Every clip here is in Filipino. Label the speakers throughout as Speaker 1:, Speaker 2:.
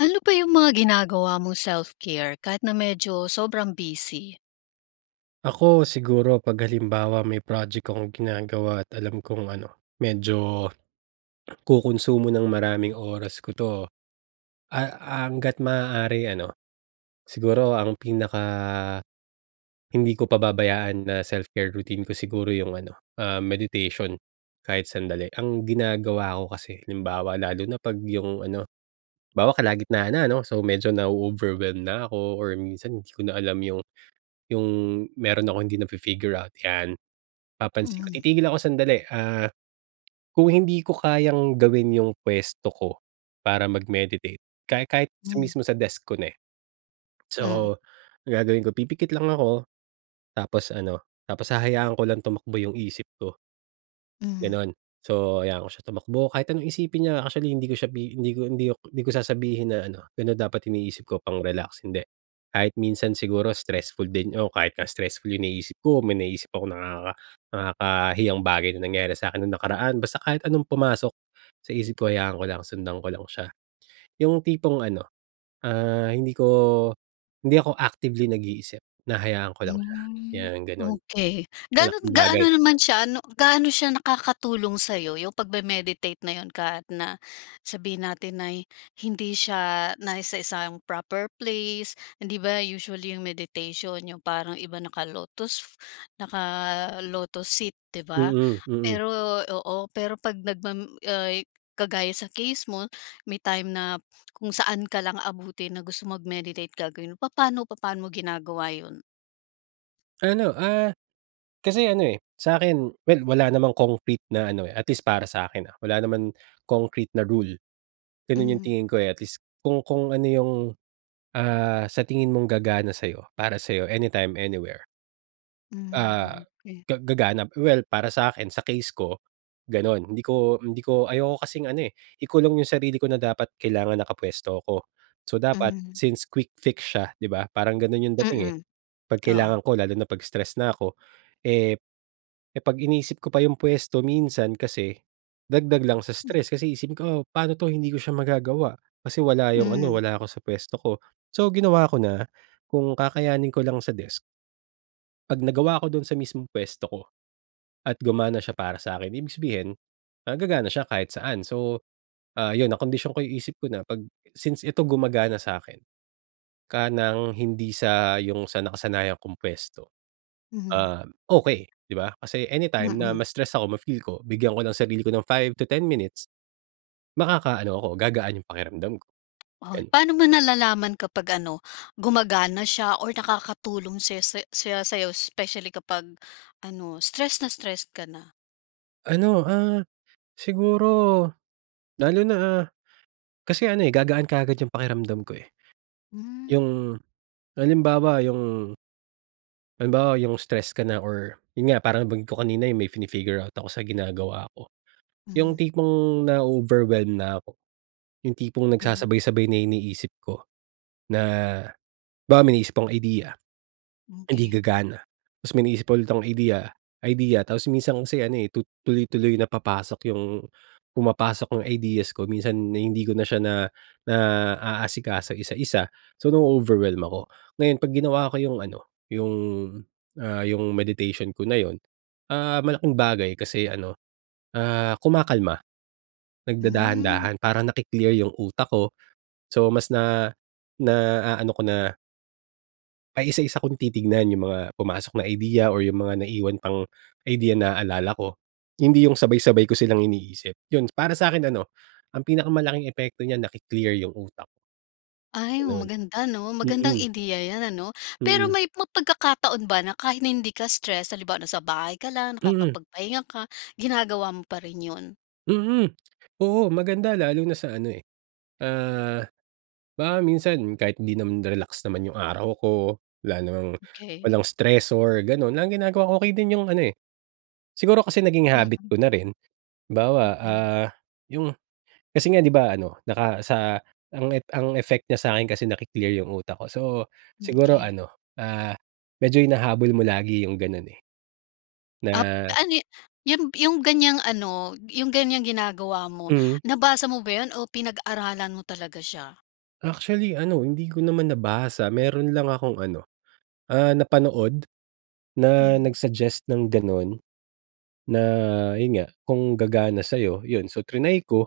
Speaker 1: Ano pa yung mga ginagawa mong self care, kahit na medyo sobrang busy?
Speaker 2: Ako siguro 'pag halimbawa may project akong ginagawa at alam kong ano medyo, kukunsumo ng maraming oras ko 'to, ah, hangga't maaari ano, siguro ang pinaka, hindi ko pababayaan na self care routine ko, siguro yung ano, ah, meditation kahit sandali. Ang ginagawa ko kasi, halimbawa lalo na 'pag yung ano, halimbawa kalagitnaan na, ano? So medyo na-o-overwhelm na ako or minsan hindi ko na alam yung yung, meron akong hindi na-fi-figure out 'yan. Papansin ko,
Speaker 1: Mm.
Speaker 2: titigil ako sandali, ah, kung hindi ko kayang gawin yung puwesto ko para mag-meditate, kahit kahit
Speaker 1: Mm.
Speaker 2: mismo sa desk ko na eh.
Speaker 1: Mm.
Speaker 2: So, gagawin ko pipikit lang ako, tapos ano, tapos hahayaan ko lang tumakbo yung isip ko,
Speaker 1: Mm.
Speaker 2: gano'n. So hayaan ko siya tumakbo, kahit anong isipin niya actually, hindi ko siya hindi ko hindi ko hindi ko sasabihin na ano, "Gano'n dapat iniisip ko pang-relax." Hindi, kahit minsan siguro stressful din, o kahit nga stressful yung iniisip ko, may naiisip ako nakaka nakakahiyang bagay na nangyari sa'kin nung nakaraan, basta kahit anong pumasok sa isip ko hayaan ko lang sundan ko lang siya. 'Yong tipong ano, ah, hindi ko hindi ako actively nag-iisip, hinahayaan ko lang siya,
Speaker 1: Mm,
Speaker 2: 'yan gano'n.
Speaker 1: okey. Gaano
Speaker 2: Malaking bagay.
Speaker 1: gaano naman siya ano, gaano siya nakakatulong sayo, yung pag me-meditate na 'yon, kahit na, sabihin natin na hindi siya nasa isang proper place. Hindi ba usually 'yong meditation yong parang iba naka-lotus, naka-lotus sit, 'di ba?
Speaker 2: Mm, mm.
Speaker 1: Pero oo, pero 'pag nagma ay, kagaya sa case mo may time na kung saan ka lang abutin na gusto mag-meditate gagawin mo, papaano papaano mo ginagawa 'yon?
Speaker 2: Ano ah, kasi ano eh, sa akin, well, wala namang concrete na ano eh, at least para sa akin ah, wala naman concrete na rule. Ganun yung
Speaker 1: Hmm.
Speaker 2: tingin ko eh. At least kung kung ano yung, ah, sa tingin mong gagana sa'yo, para sa'yo, anytime, anywhere. Ah,
Speaker 1: Hmm, okey.
Speaker 2: ga gagana, well, para sa akin, sa case ko, ganun. Hindi ko hindi ko ayoko kasing ano eh, ikulong yung sarili ko na dapat kailangan nakapuwesto ako. So, dapat
Speaker 1: Hmm.
Speaker 2: since quick fix siya, di ba, parang ganun yung dating eh.
Speaker 1: Mm.
Speaker 2: 'Pag
Speaker 1: Oo.
Speaker 2: kailangan ko lalo na pag stress na ako, eh, eh 'pag inisip ko pa yung puwesto minsan kasi, dagdag lang sa
Speaker 1: Hmm.
Speaker 2: stress kasi iisipin ko, "Oh, paano 'to, hindi ko siya magagawa, kasi wala yung ano,
Speaker 1: Hmm.
Speaker 2: wala ako sa puwesto ko." So, ginawa ko na, kung kakayanin ko lang sa desk, 'pag nagawa ko dun sa mismong puwesto ko at gumana siya para sa akin, ibig sabihin, ah, gagana siya kahit saan. So, ah, yun nakondisyon ko yung isip ko na 'pag since ito gumagana sa akin ka ng hindi sa yung sa nakasanayan kong puwesto,
Speaker 1: Mhm.
Speaker 2: ah, okey, 'di ba? Kasi anytime na
Speaker 1: Mm.
Speaker 2: ma-stress ako, ma-feel ko, bigyan ko ng sarili ko ng 5-10 minutes, makakaano ako, gagaan yung pakiramdam ko,
Speaker 1: Ah,
Speaker 2: ganun.
Speaker 1: paano mo nalalaman kapag ano, gumagana siya or nakakatulong siya siya siya sa'yo especially kapag ano, stress na stress ka na?
Speaker 2: Ano, ah, siguro lalo na, ah, kasi ano eh, gagaan kaagad yung pakiramdam ko eh,
Speaker 1: Hmm.
Speaker 2: yung halimbawa yung Halimbawa yung stress ka na or yun nga parang nabangggit ko kanina yung may fini-figure out ako sa ginagawa ko. Yung
Speaker 1: Hmm.
Speaker 2: tipong nao-overwhelm na ako, yung tipong
Speaker 1: Hmm.
Speaker 2: nagsasabay-sabay na iniisip ko na halimbawa may naisip akong idea, hindi
Speaker 1: Okey.
Speaker 2: gagana. Tapos may maiisip pa ulit akong idea idea. Tapos minsan kasi, ano eh, tu tuloy-tuloy na papasok yung pumapasok yung ideas ko minsan hindi ko na siya na naaasikaso, isa-isa. So, nao-overwhelm ako. Ngayon 'pag ginawa ko yung ano, yung, ah, yung meditation ko na yun, ah, malaking bagay kasi ano, ah, kumakalma.
Speaker 1: Hmm.
Speaker 2: Nagdadahan-dahan para naki-clear yung utak ko. So, mas na naaano ko na. Ay, isa-isa kung titignan yung mga pumasok na idea or yung mga naiwan pang idea naaalala ko. Hindi yung sabay-sabay ko silang iniisip, yun. Para sa'kin ano ang pinakamalaking epekto niya naki-clear yung utak.
Speaker 1: Ay,
Speaker 2: Ganon.
Speaker 1: maganda, 'no? Magandang
Speaker 2: Mm.
Speaker 1: ideya yan, ano? Pero
Speaker 2: Mm.
Speaker 1: may ma pagkakataon ba na kahit na hindi ka stress, halimbawa na sa bahay ka lang,
Speaker 2: Mm.
Speaker 1: nakakapagpahinga ka ginagawa mo pa rin yun?
Speaker 2: Mhm. Oo maganda,
Speaker 1: Hmm.
Speaker 2: lalo na sa ano, eh, ah baka minsan kahit 'di naman, relax naman yung araw ko, wala namang
Speaker 1: Okey.
Speaker 2: walang stressor, gano'n. Ang ginagawa ko okey din yung ano, eh, siguro kasi naging habit
Speaker 1: Mm.
Speaker 2: ko na rin, halimbawa,
Speaker 1: Mm.
Speaker 2: ah, yung kasi nga 'di ba ano, naka sa ang ep ang effect niya sa'kin kasi naki-clear yung utak ko. So
Speaker 1: Hmm,
Speaker 2: siguro
Speaker 1: key.
Speaker 2: ano, ah, medyo hinahabol mo lagi yung gano'n, eh.
Speaker 1: Ap
Speaker 2: Na
Speaker 1: anyi yun yung ganyang ano, yung ganyang ginagawa mo,
Speaker 2: Hmm.
Speaker 1: nabasa mo ba yun o pinag-aralan mo talaga siya?
Speaker 2: Actually ano, hindi ko naman nabasa, meron lang akong ano, ah, napanood, na
Speaker 1: Hmm.
Speaker 2: nag-suggest ng gano'n. Na
Speaker 1: Hmm.
Speaker 2: yun nga, kung gagana sa'yo, yun so tinry ko.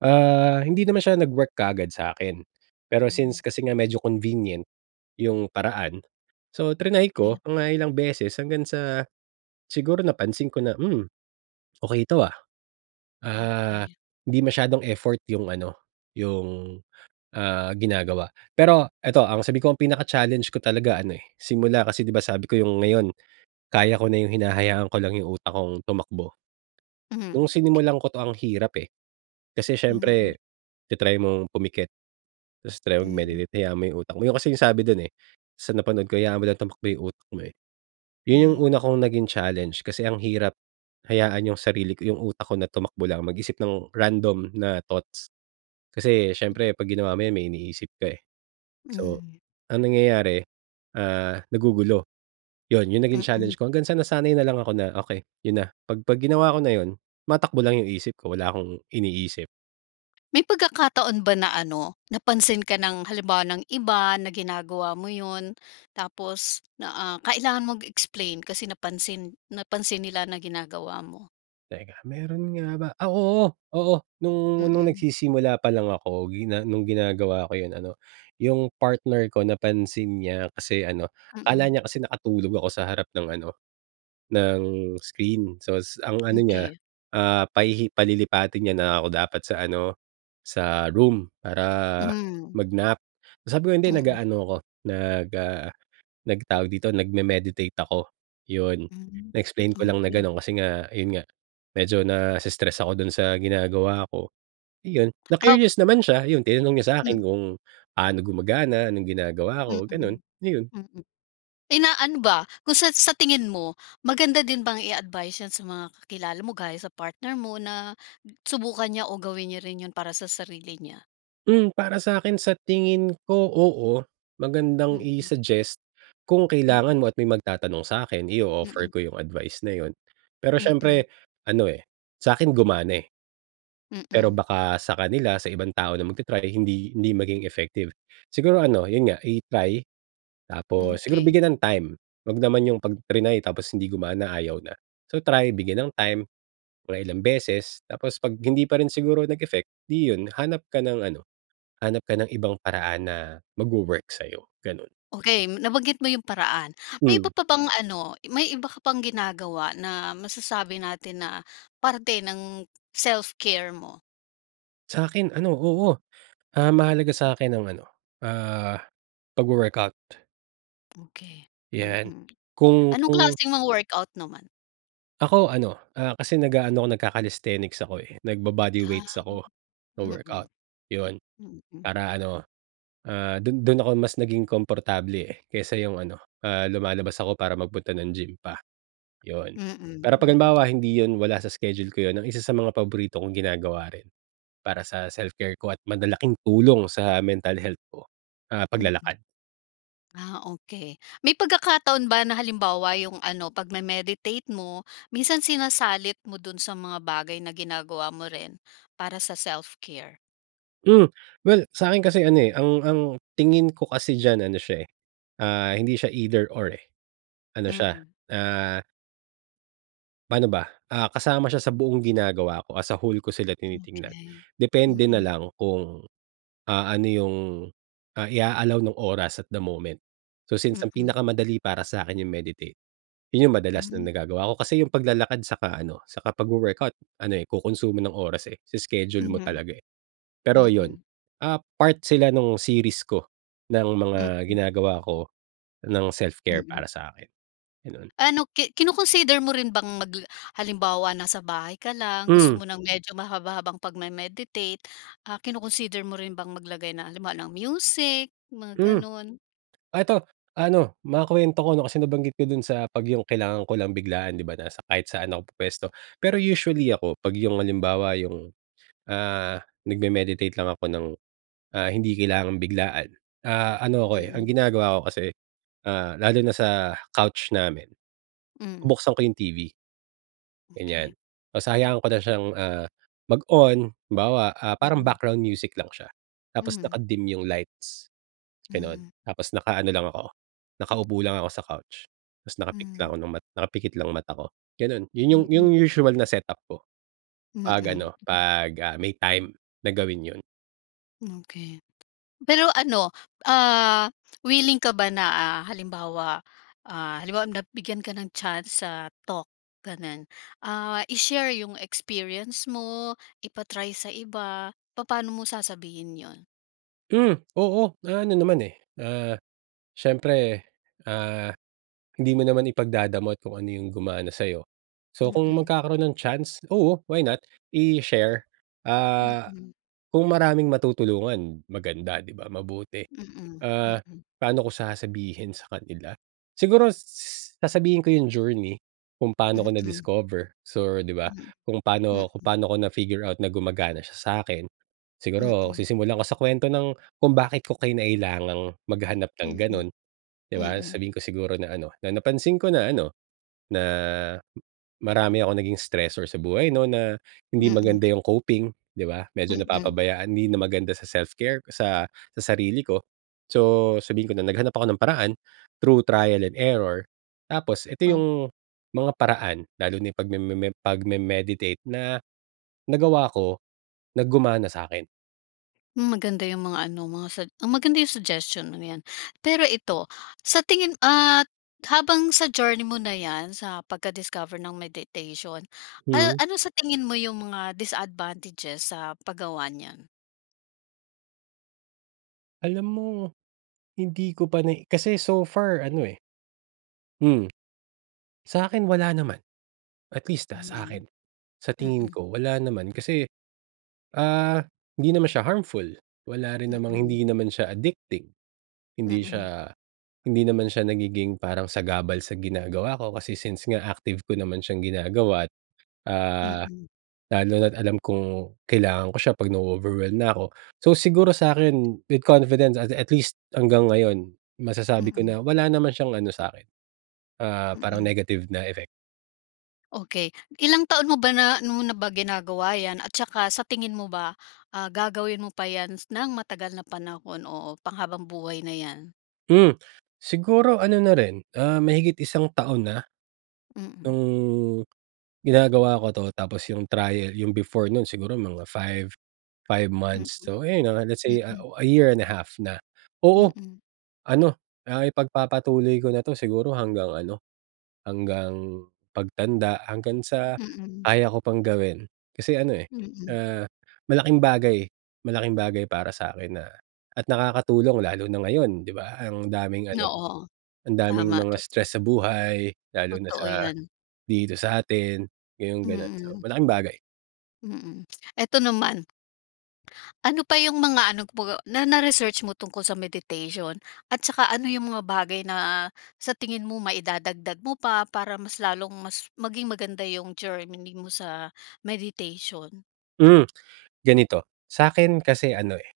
Speaker 2: Ah, hindi naman siya nag-work kaagad sa akin. Pero
Speaker 1: Hmm.
Speaker 2: since kasi nga medyo convenient, yung paraan, so,
Speaker 1: Hmm,
Speaker 2: tinry
Speaker 1: key.
Speaker 2: ko mga ilang beses hanggang sa, siguro napansin ko na, "Hmm, okey to, ah." Ah,
Speaker 1: Okey.
Speaker 2: hindi masyadong effort yung ano, yung, ah, ginagawa. Pero ito, ang sabi ko ang pinaka-challenge ko talaga ano eh, simula kasi di ba sabi ko yung ngayon. Kaya ko na yung hinahayaan ko lang yung utak kong tumakbo.
Speaker 1: Hmm,
Speaker 2: Nung
Speaker 1: key.
Speaker 2: sinimulan ko 'to ang hirap eh, kasi
Speaker 1: Mm.
Speaker 2: siyempre ta-try mong pumikit, tapos try
Speaker 1: Mhm.
Speaker 2: mag-meditate hayaan mo 'yong utak mo, 'yon kasi yung sabi dun eh, sa napanood ko, hayaan mo lang tumakbo 'yong utak mo, eh. Yun yung
Speaker 1: Hmm.
Speaker 2: una kong naging challenge, kasi ang hirap hayaan yung sarili ko, yung utak ko na tumakbo lang, mag-isip ng random na thoughts. Kasi
Speaker 1: Hmm.
Speaker 2: siyempre 'pag ginawa mo yun may iniisip ka, eh. So,
Speaker 1: Mhm.
Speaker 2: ang nangyayari, ah, nagugulo, 'yon 'yong naging challenge
Speaker 1: Mm.
Speaker 2: ko, hanggang sa nasanay na lang ako na, okey 'yon na, 'pag pag ginawa ko na 'yon, tumatakbo lang 'yong isip ko, wala akong iniisip.
Speaker 1: May pagkakataon ba na ano, napansin ka ng, halimbawa ng iba, na ginagawa mo yun, tapos na, ah, kailangan mong mag-explain kasi napansin napansin nila na ginagawa mo?
Speaker 2: Teka, meron nga ba? Ah, oo, oo nung nung
Speaker 1: Mm.
Speaker 2: nagsisimula pa lang ako gina nung ginagawa ko yun ano, yung partner ko napansin niya, kasi ano, akala
Speaker 1: Mm.
Speaker 2: niya kasi nakatulog ako sa harap ng ano, ng screen sos ang ano niya,
Speaker 1: Okey.
Speaker 2: ah, pahihi palilipatin niya na ako dapat sa ano, sa room para
Speaker 1: Hmm.
Speaker 2: mag-nap. Sabi ko, "Hindi
Speaker 1: Mm.
Speaker 2: nag-aano ako nag ah, nag tawag dito? nag-memeditate ako," yun.
Speaker 1: Mm,
Speaker 2: Na-explain ko lang na
Speaker 1: okey.
Speaker 2: ganon kasi nga, yun nga medyo nas-stress ako dun sa ginagawa ko. Iyon.
Speaker 1: Op
Speaker 2: na-curious naman siya, ayun tinanong niya sa akin
Speaker 1: Hmm.
Speaker 2: kung pano gumagana, anong ginagawa
Speaker 1: Mm,
Speaker 2: ko, ganun ayun.
Speaker 1: mm, inaano ba, kung sa sa tingin mo maganda din bang i advice yan sa mga kakilala mo gaya sa partner mo na, subukan niya o gawin niya rin 'yon para sa sarili niya?
Speaker 2: Hmm, para sakin sa tingin ko, oo. Magandang
Speaker 1: Mm.
Speaker 2: i-suggest kung
Speaker 1: Mm.
Speaker 2: kailangan mo at may magtatanong sa akin i-offer
Speaker 1: Mm.
Speaker 2: ko yung advice na yun, pero
Speaker 1: Mm.
Speaker 2: siyempre ano, eh, sakin gumana, eh. Pero
Speaker 1: Mm.
Speaker 2: baka sa kanila sa ibang tao na magta-try hindi, hindi maging effective. Siguro ano, yun nga i-try,
Speaker 1: Hmm,
Speaker 2: tapos siguro
Speaker 1: okey.
Speaker 2: bigyan ng time, huwag naman yung pag triny tapos hindi gumana ayaw na. So, try bigyan ng time, mga ilang beses tapos 'pag hindi pa rin siguro nag-effect, di yun hanap ka ng ano, hanap ka ng ibang paraan na magwo-work sayo, ganun.
Speaker 1: Okey, nabanggit mo yung paraan. May
Speaker 2: Hmm.
Speaker 1: iba pa bang ano, may iba ka pang ginagawa na masasabi natin na parte ng self care mo?
Speaker 2: Sa'kin ano, oo. Ah, mahalaga sa'kin ang ano, ah, pagwo work-out.
Speaker 1: Okey,
Speaker 2: Yan.
Speaker 1: mm.
Speaker 2: Kung
Speaker 1: Anong
Speaker 2: kung
Speaker 1: klaseng mga workout naman?
Speaker 2: Ako ano, ah, kasi nag-aano ako, nagka-calisthenics ako, eh, nagbo-body
Speaker 1: Ah.
Speaker 2: weights ako.
Speaker 1: Mm,
Speaker 2: Wo-workout, 'yon.
Speaker 1: mm.
Speaker 2: Para ano, ah, dun dun ako mas naging komportable, eh, kaysa 'yong ano, ah, lumalabas ako para magpunta ng gym pa, 'yon. Pero
Speaker 1: Mm,
Speaker 2: pag
Speaker 1: mm.
Speaker 2: halimbawa hindi 'yon, wala sa schedule ko 'yon, ang isa sa mga paborito kong ginagawa rin para sa self care ko at malalaking tulong sa mental health ko, ah,
Speaker 1: Mm.
Speaker 2: paglalakad.
Speaker 1: Ah, okey. May pagkakataon ba na, halimbawa yung ano, pagme-meditate mo, minsan sinasalit mo dun sa mga bagay na ginagawa mo rin para sa self care?
Speaker 2: Hmm, well sa'kin kasi ano, eh, ang ang tingin ko kasi diyan ano siya, eh, ah, hindi siya either or, eh, ano siya,
Speaker 1: Mm.
Speaker 2: ah. Pa'no ba? Ah, kasama siya sa buong ginagawa ko. As a whole ko sila tinitignan.
Speaker 1: Okey,
Speaker 2: Depende na
Speaker 1: mm.
Speaker 2: lang kung, ah, ano yung, ah, i-a-allow nung oras at the moment. So, since ang
Speaker 1: Mm.
Speaker 2: pinakamadali para sa'kin yung meditate, 'yon yung madalas na
Speaker 1: Hmm.
Speaker 2: nagagawa ko. Kasi yung paglalakad saka ano, saka pag-wo workout ano, eh, ko-konsumo ng oras, eh. I-iskedyul mo
Speaker 1: Mhm,
Speaker 2: talaga, eh. Pero 'yon,
Speaker 1: mm.
Speaker 2: ah, part sila nung series ko, ng mga
Speaker 1: Mm.
Speaker 2: ginagawa ko ng self-care
Speaker 1: Mm.
Speaker 2: para sa akin, gano'n.
Speaker 1: Ano, ki kino-consider mo rin bang mag halimbawa nasa bahay ka lang,
Speaker 2: Hmm.
Speaker 1: gusto mo ng medyo mahaba-habang pagme-meditate, ah, kino-consider mo rin bang maglagay ng halimbawa ng music, mga
Speaker 2: Hmm.
Speaker 1: gano'n?
Speaker 2: Ah, ito, ano makuwento ko 'no, kasi nabanggit ko dun sa 'pag yung kailangan ko lang biglaan di ba, na sa kahit saan ako pupuwesto. Pero usually ako, 'pag yung halimbawa yung, ah, nagme-meditate lang ako ng, ah, hindi kailangang biglaan, ah, ano ako, eh, ang
Speaker 1: Mm.
Speaker 2: ginagawa ko kasi, ah, lalo na sa couch namin.
Speaker 1: Hmm.
Speaker 2: Buksan ko yung TV. Ganiyan.
Speaker 1: Okey.
Speaker 2: Tas hahayaan ko na siyang, ah, mag-on halimbawa, ah, parang
Speaker 1: Mm.
Speaker 2: background music lang siya. Tapos
Speaker 1: Hmm.
Speaker 2: naka-dim yung lights gano'n,
Speaker 1: Mhm.
Speaker 2: tapos nakaano lang ako, nakaupo lang ako sa couch tas nakapikit lang
Speaker 1: Mhm.
Speaker 2: ako ng nakapikit lang mata ko, ganun. Yun yung yung
Speaker 1: Mm.
Speaker 2: usual na setup ko 'pag
Speaker 1: Mm.
Speaker 2: ano, 'pag, ah, may time na gawin yun.
Speaker 1: Okey, pero ano, ah, willing ka ba na, ah, halimbawa, ah, halimbawa na bigyan ka ng chance sa talk ganun, ah, i-share yung experience mo, ipa-try sa iba, papaano mo sasabihin 'yon?
Speaker 2: Hmm, oo, ah, ano naman, eh, ah, siyempre, ah, hindi mo naman ipagdadamot kung ano yung gumana sa'yo. So kung
Speaker 1: Mm.
Speaker 2: magkakaroon ng chance, oo, why not i-share, ah,
Speaker 1: Mm.
Speaker 2: kung maraming matutulungan, maganda di ba, mabuti.
Speaker 1: Mm,
Speaker 2: Ah,
Speaker 1: mm.
Speaker 2: paano ko sasabihin sa kanila? Siguro s sasabihin ko yung journey kung paano ko
Speaker 1: Mm.
Speaker 2: na-discover so di ba,
Speaker 1: Mm,
Speaker 2: kung paano kung
Speaker 1: mm.
Speaker 2: paano ko na figure out na gumagana siya sa'kin. Siguro,
Speaker 1: Mm.
Speaker 2: sisimulan ko sa kwento ng kung bakit ko kinailangang maghanap ng
Speaker 1: Mm,
Speaker 2: ganun, di ba?
Speaker 1: mm.
Speaker 2: Sasabihin ko siguro na ano na napansin ko na ano, na marami akong naging stressor sa buhay 'no na hindi
Speaker 1: Mm.
Speaker 2: maganda yung coping di ba, medyo
Speaker 1: Mm.
Speaker 2: napapabayaan hindi na maganda sa self-care sa sa sarili ko. So, sabihin ko na naghanap ako ng paraan through trial and error tapos ito
Speaker 1: Oh.
Speaker 2: yung mga paraan lalo na yung pagmemem pagme-meditate na nagawa ko, na gumana sa'kin.
Speaker 1: Hmm, maganda yung mga ano mo, mga sug ah, maganda yung suggestion mong 'yan. Pero ito sa tingin ah, habang sa journey mo na 'yan sa pagka-discoverng meditation,
Speaker 2: Hmm.
Speaker 1: ah, ano sa tingin mo yung mga disadvantages sa paggawa niyan?
Speaker 2: Alam mo hindi ko pa na kasi so far ano, eh Hmm, Sakin wala naman. At least, ah,
Speaker 1: Mhm,
Speaker 2: sa'kin. Sa tingin
Speaker 1: mm.
Speaker 2: ko wala naman kasi, ah, hindi naman siya harmful, wala rin namang
Speaker 1: Mm.
Speaker 2: hindi naman siya addicting, hindi
Speaker 1: Mm.
Speaker 2: siya hindi naman siya nagiging parang sagabal sa ginagawa ko kasi since nga active ko naman siyang ginagawa't, ah,
Speaker 1: Mm.
Speaker 2: lalo na't alam kong kailangan ko siya pag nao-overwhelm na ako. So, siguro sa'kin with confidence, ah, at least hanggang ngayon masasabi ko
Speaker 1: Mm.
Speaker 2: na wala naman siyang ano sa'kin, ah, parang
Speaker 1: Mm.
Speaker 2: negative na effect.
Speaker 1: Okey, ilang taon mo ba na 'no, na ginagawa 'yan at saka sa tingin mo ba, ah, gagawin mo pa 'yan ng matagal na panahon o panghabang buhay na 'yan?
Speaker 2: Hmm, siguro ano na rin, ah, mahigit isang taon na.
Speaker 1: Mm.
Speaker 2: No'ng ginagawa ko 'to, tapos yung trial yung before no'n siguro mga 5, 5
Speaker 1: Mm.
Speaker 2: months so ayon, ah, let's say
Speaker 1: Mm.
Speaker 2: a year and a half na. Oo
Speaker 1: Mm.
Speaker 2: ano, ah, ipagpapatuloy ko na 'to siguro hanggang ano hanggang pagtanda, hanggang sa
Speaker 1: Mm.
Speaker 2: kaya ko pang gawin. Kasi ano, eh,
Speaker 1: Mm.
Speaker 2: ah, malaking bagay malaking bagay para sa'kin na at nakakatulong lalo na ngayon, 'di ba? Ang daming
Speaker 1: No
Speaker 2: ano
Speaker 1: oo
Speaker 2: ang daming
Speaker 1: tama.
Speaker 2: mga stress sa buhay, lalo na
Speaker 1: Totoo,
Speaker 2: sa
Speaker 1: 'yan.
Speaker 2: dito sa atin, ah, yung ganun so
Speaker 1: Mm.
Speaker 2: malaking bagay.
Speaker 1: Mm, eto naman. Ano pa yung mga ano po na na-research mo tungkol sa meditation, at tsaka ano yung mga bagay na sa tingin mo maidadagdag mo pa, para mas lalong mas maging maganda yung journey mo sa meditation?
Speaker 2: Hmm, ganito sa akin kasi ano, eh,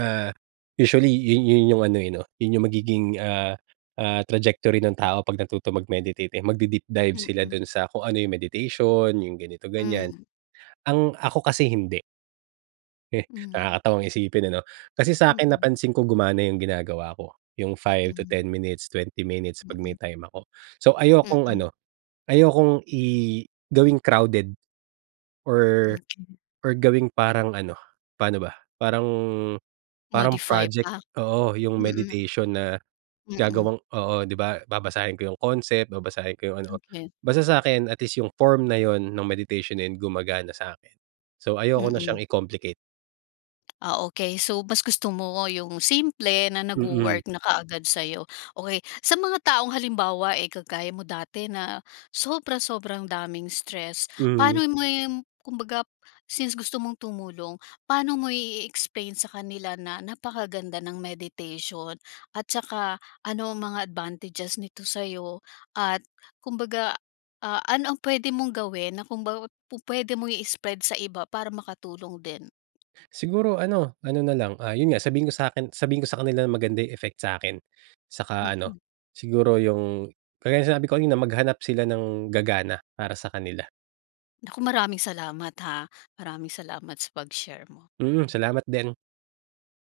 Speaker 2: ah, usually yun yun yung ano, yun, eh, 'no yung magiging, ah, ah trajectory ng tao pag natuto mag-meditate eh, mag-de-deep dive sila
Speaker 1: Mm.
Speaker 2: dun sa kung ano, yung meditation, yung ganito ganyan.
Speaker 1: Hmm.
Speaker 2: Ang ako kasi hindi. Eh,
Speaker 1: Mhm.
Speaker 2: nakakatawang isipin, ano? Kasi sa’kin
Speaker 1: Mm.
Speaker 2: napansin ko gumana ’yong ginagawa ko, ’yong 5 to
Speaker 1: Hmm.
Speaker 2: 10 minutes, 20 minutes 'pag may
Speaker 1: Mm.
Speaker 2: time ako. So ayokong
Speaker 1: Mm.
Speaker 2: ano, ayokong i gawing crowded or
Speaker 1: Mm.
Speaker 2: or gawing parang ano, paano ba? Parang, parang
Speaker 1: Modify
Speaker 2: project,
Speaker 1: pa.
Speaker 2: oo, ’yong
Speaker 1: Mm.
Speaker 2: meditation na
Speaker 1: Mm.
Speaker 2: gagawang oo, ’di ba. Babasahin ko ’yong concept, babasahin ko ’yong ano.
Speaker 1: Okey.
Speaker 2: Basta sa’kin at least ’yong form na ’yon no’ng meditation na 'yon, gumagana sa’kin. So ayoko na siyang
Speaker 1: Mm.
Speaker 2: i-complicate.
Speaker 1: Ah, okay. So mas gusto mo ’yong simple na
Speaker 2: Mm.
Speaker 1: nagwo-work na kaagad sa'yo. Okey, sa mga taong halimbawa eh, kagaya mo dati na sobra-sobrang daming stress.
Speaker 2: Mhm.
Speaker 1: Paano mo yun, kumbaga since gusto mong tumulong, paano mo ie-explain sa kanila na napakaganda ng meditation At tsaka, ano ang mga advantages nito sa'yo? At kumbaga, ah, ano ang puwede mong gawin na kumbaga, pupuwede mong i-spread sa iba para makatulong din?
Speaker 2: Siguro ano, ano na lang. Ah ’yon nga, sabihin niyo sa’kin sabihin ko sa kanila na maganda 'yong effect sa’kin. Saka ano,
Speaker 1: Mm.
Speaker 2: siguro ’yong kagaya no'ng sinabi ko kanina, maghanap sila ng gagana para sa kanila.
Speaker 1: Naku, maraming salamat ha. Maraming salamat sa pag-share mo.
Speaker 2: Mm, salamat din.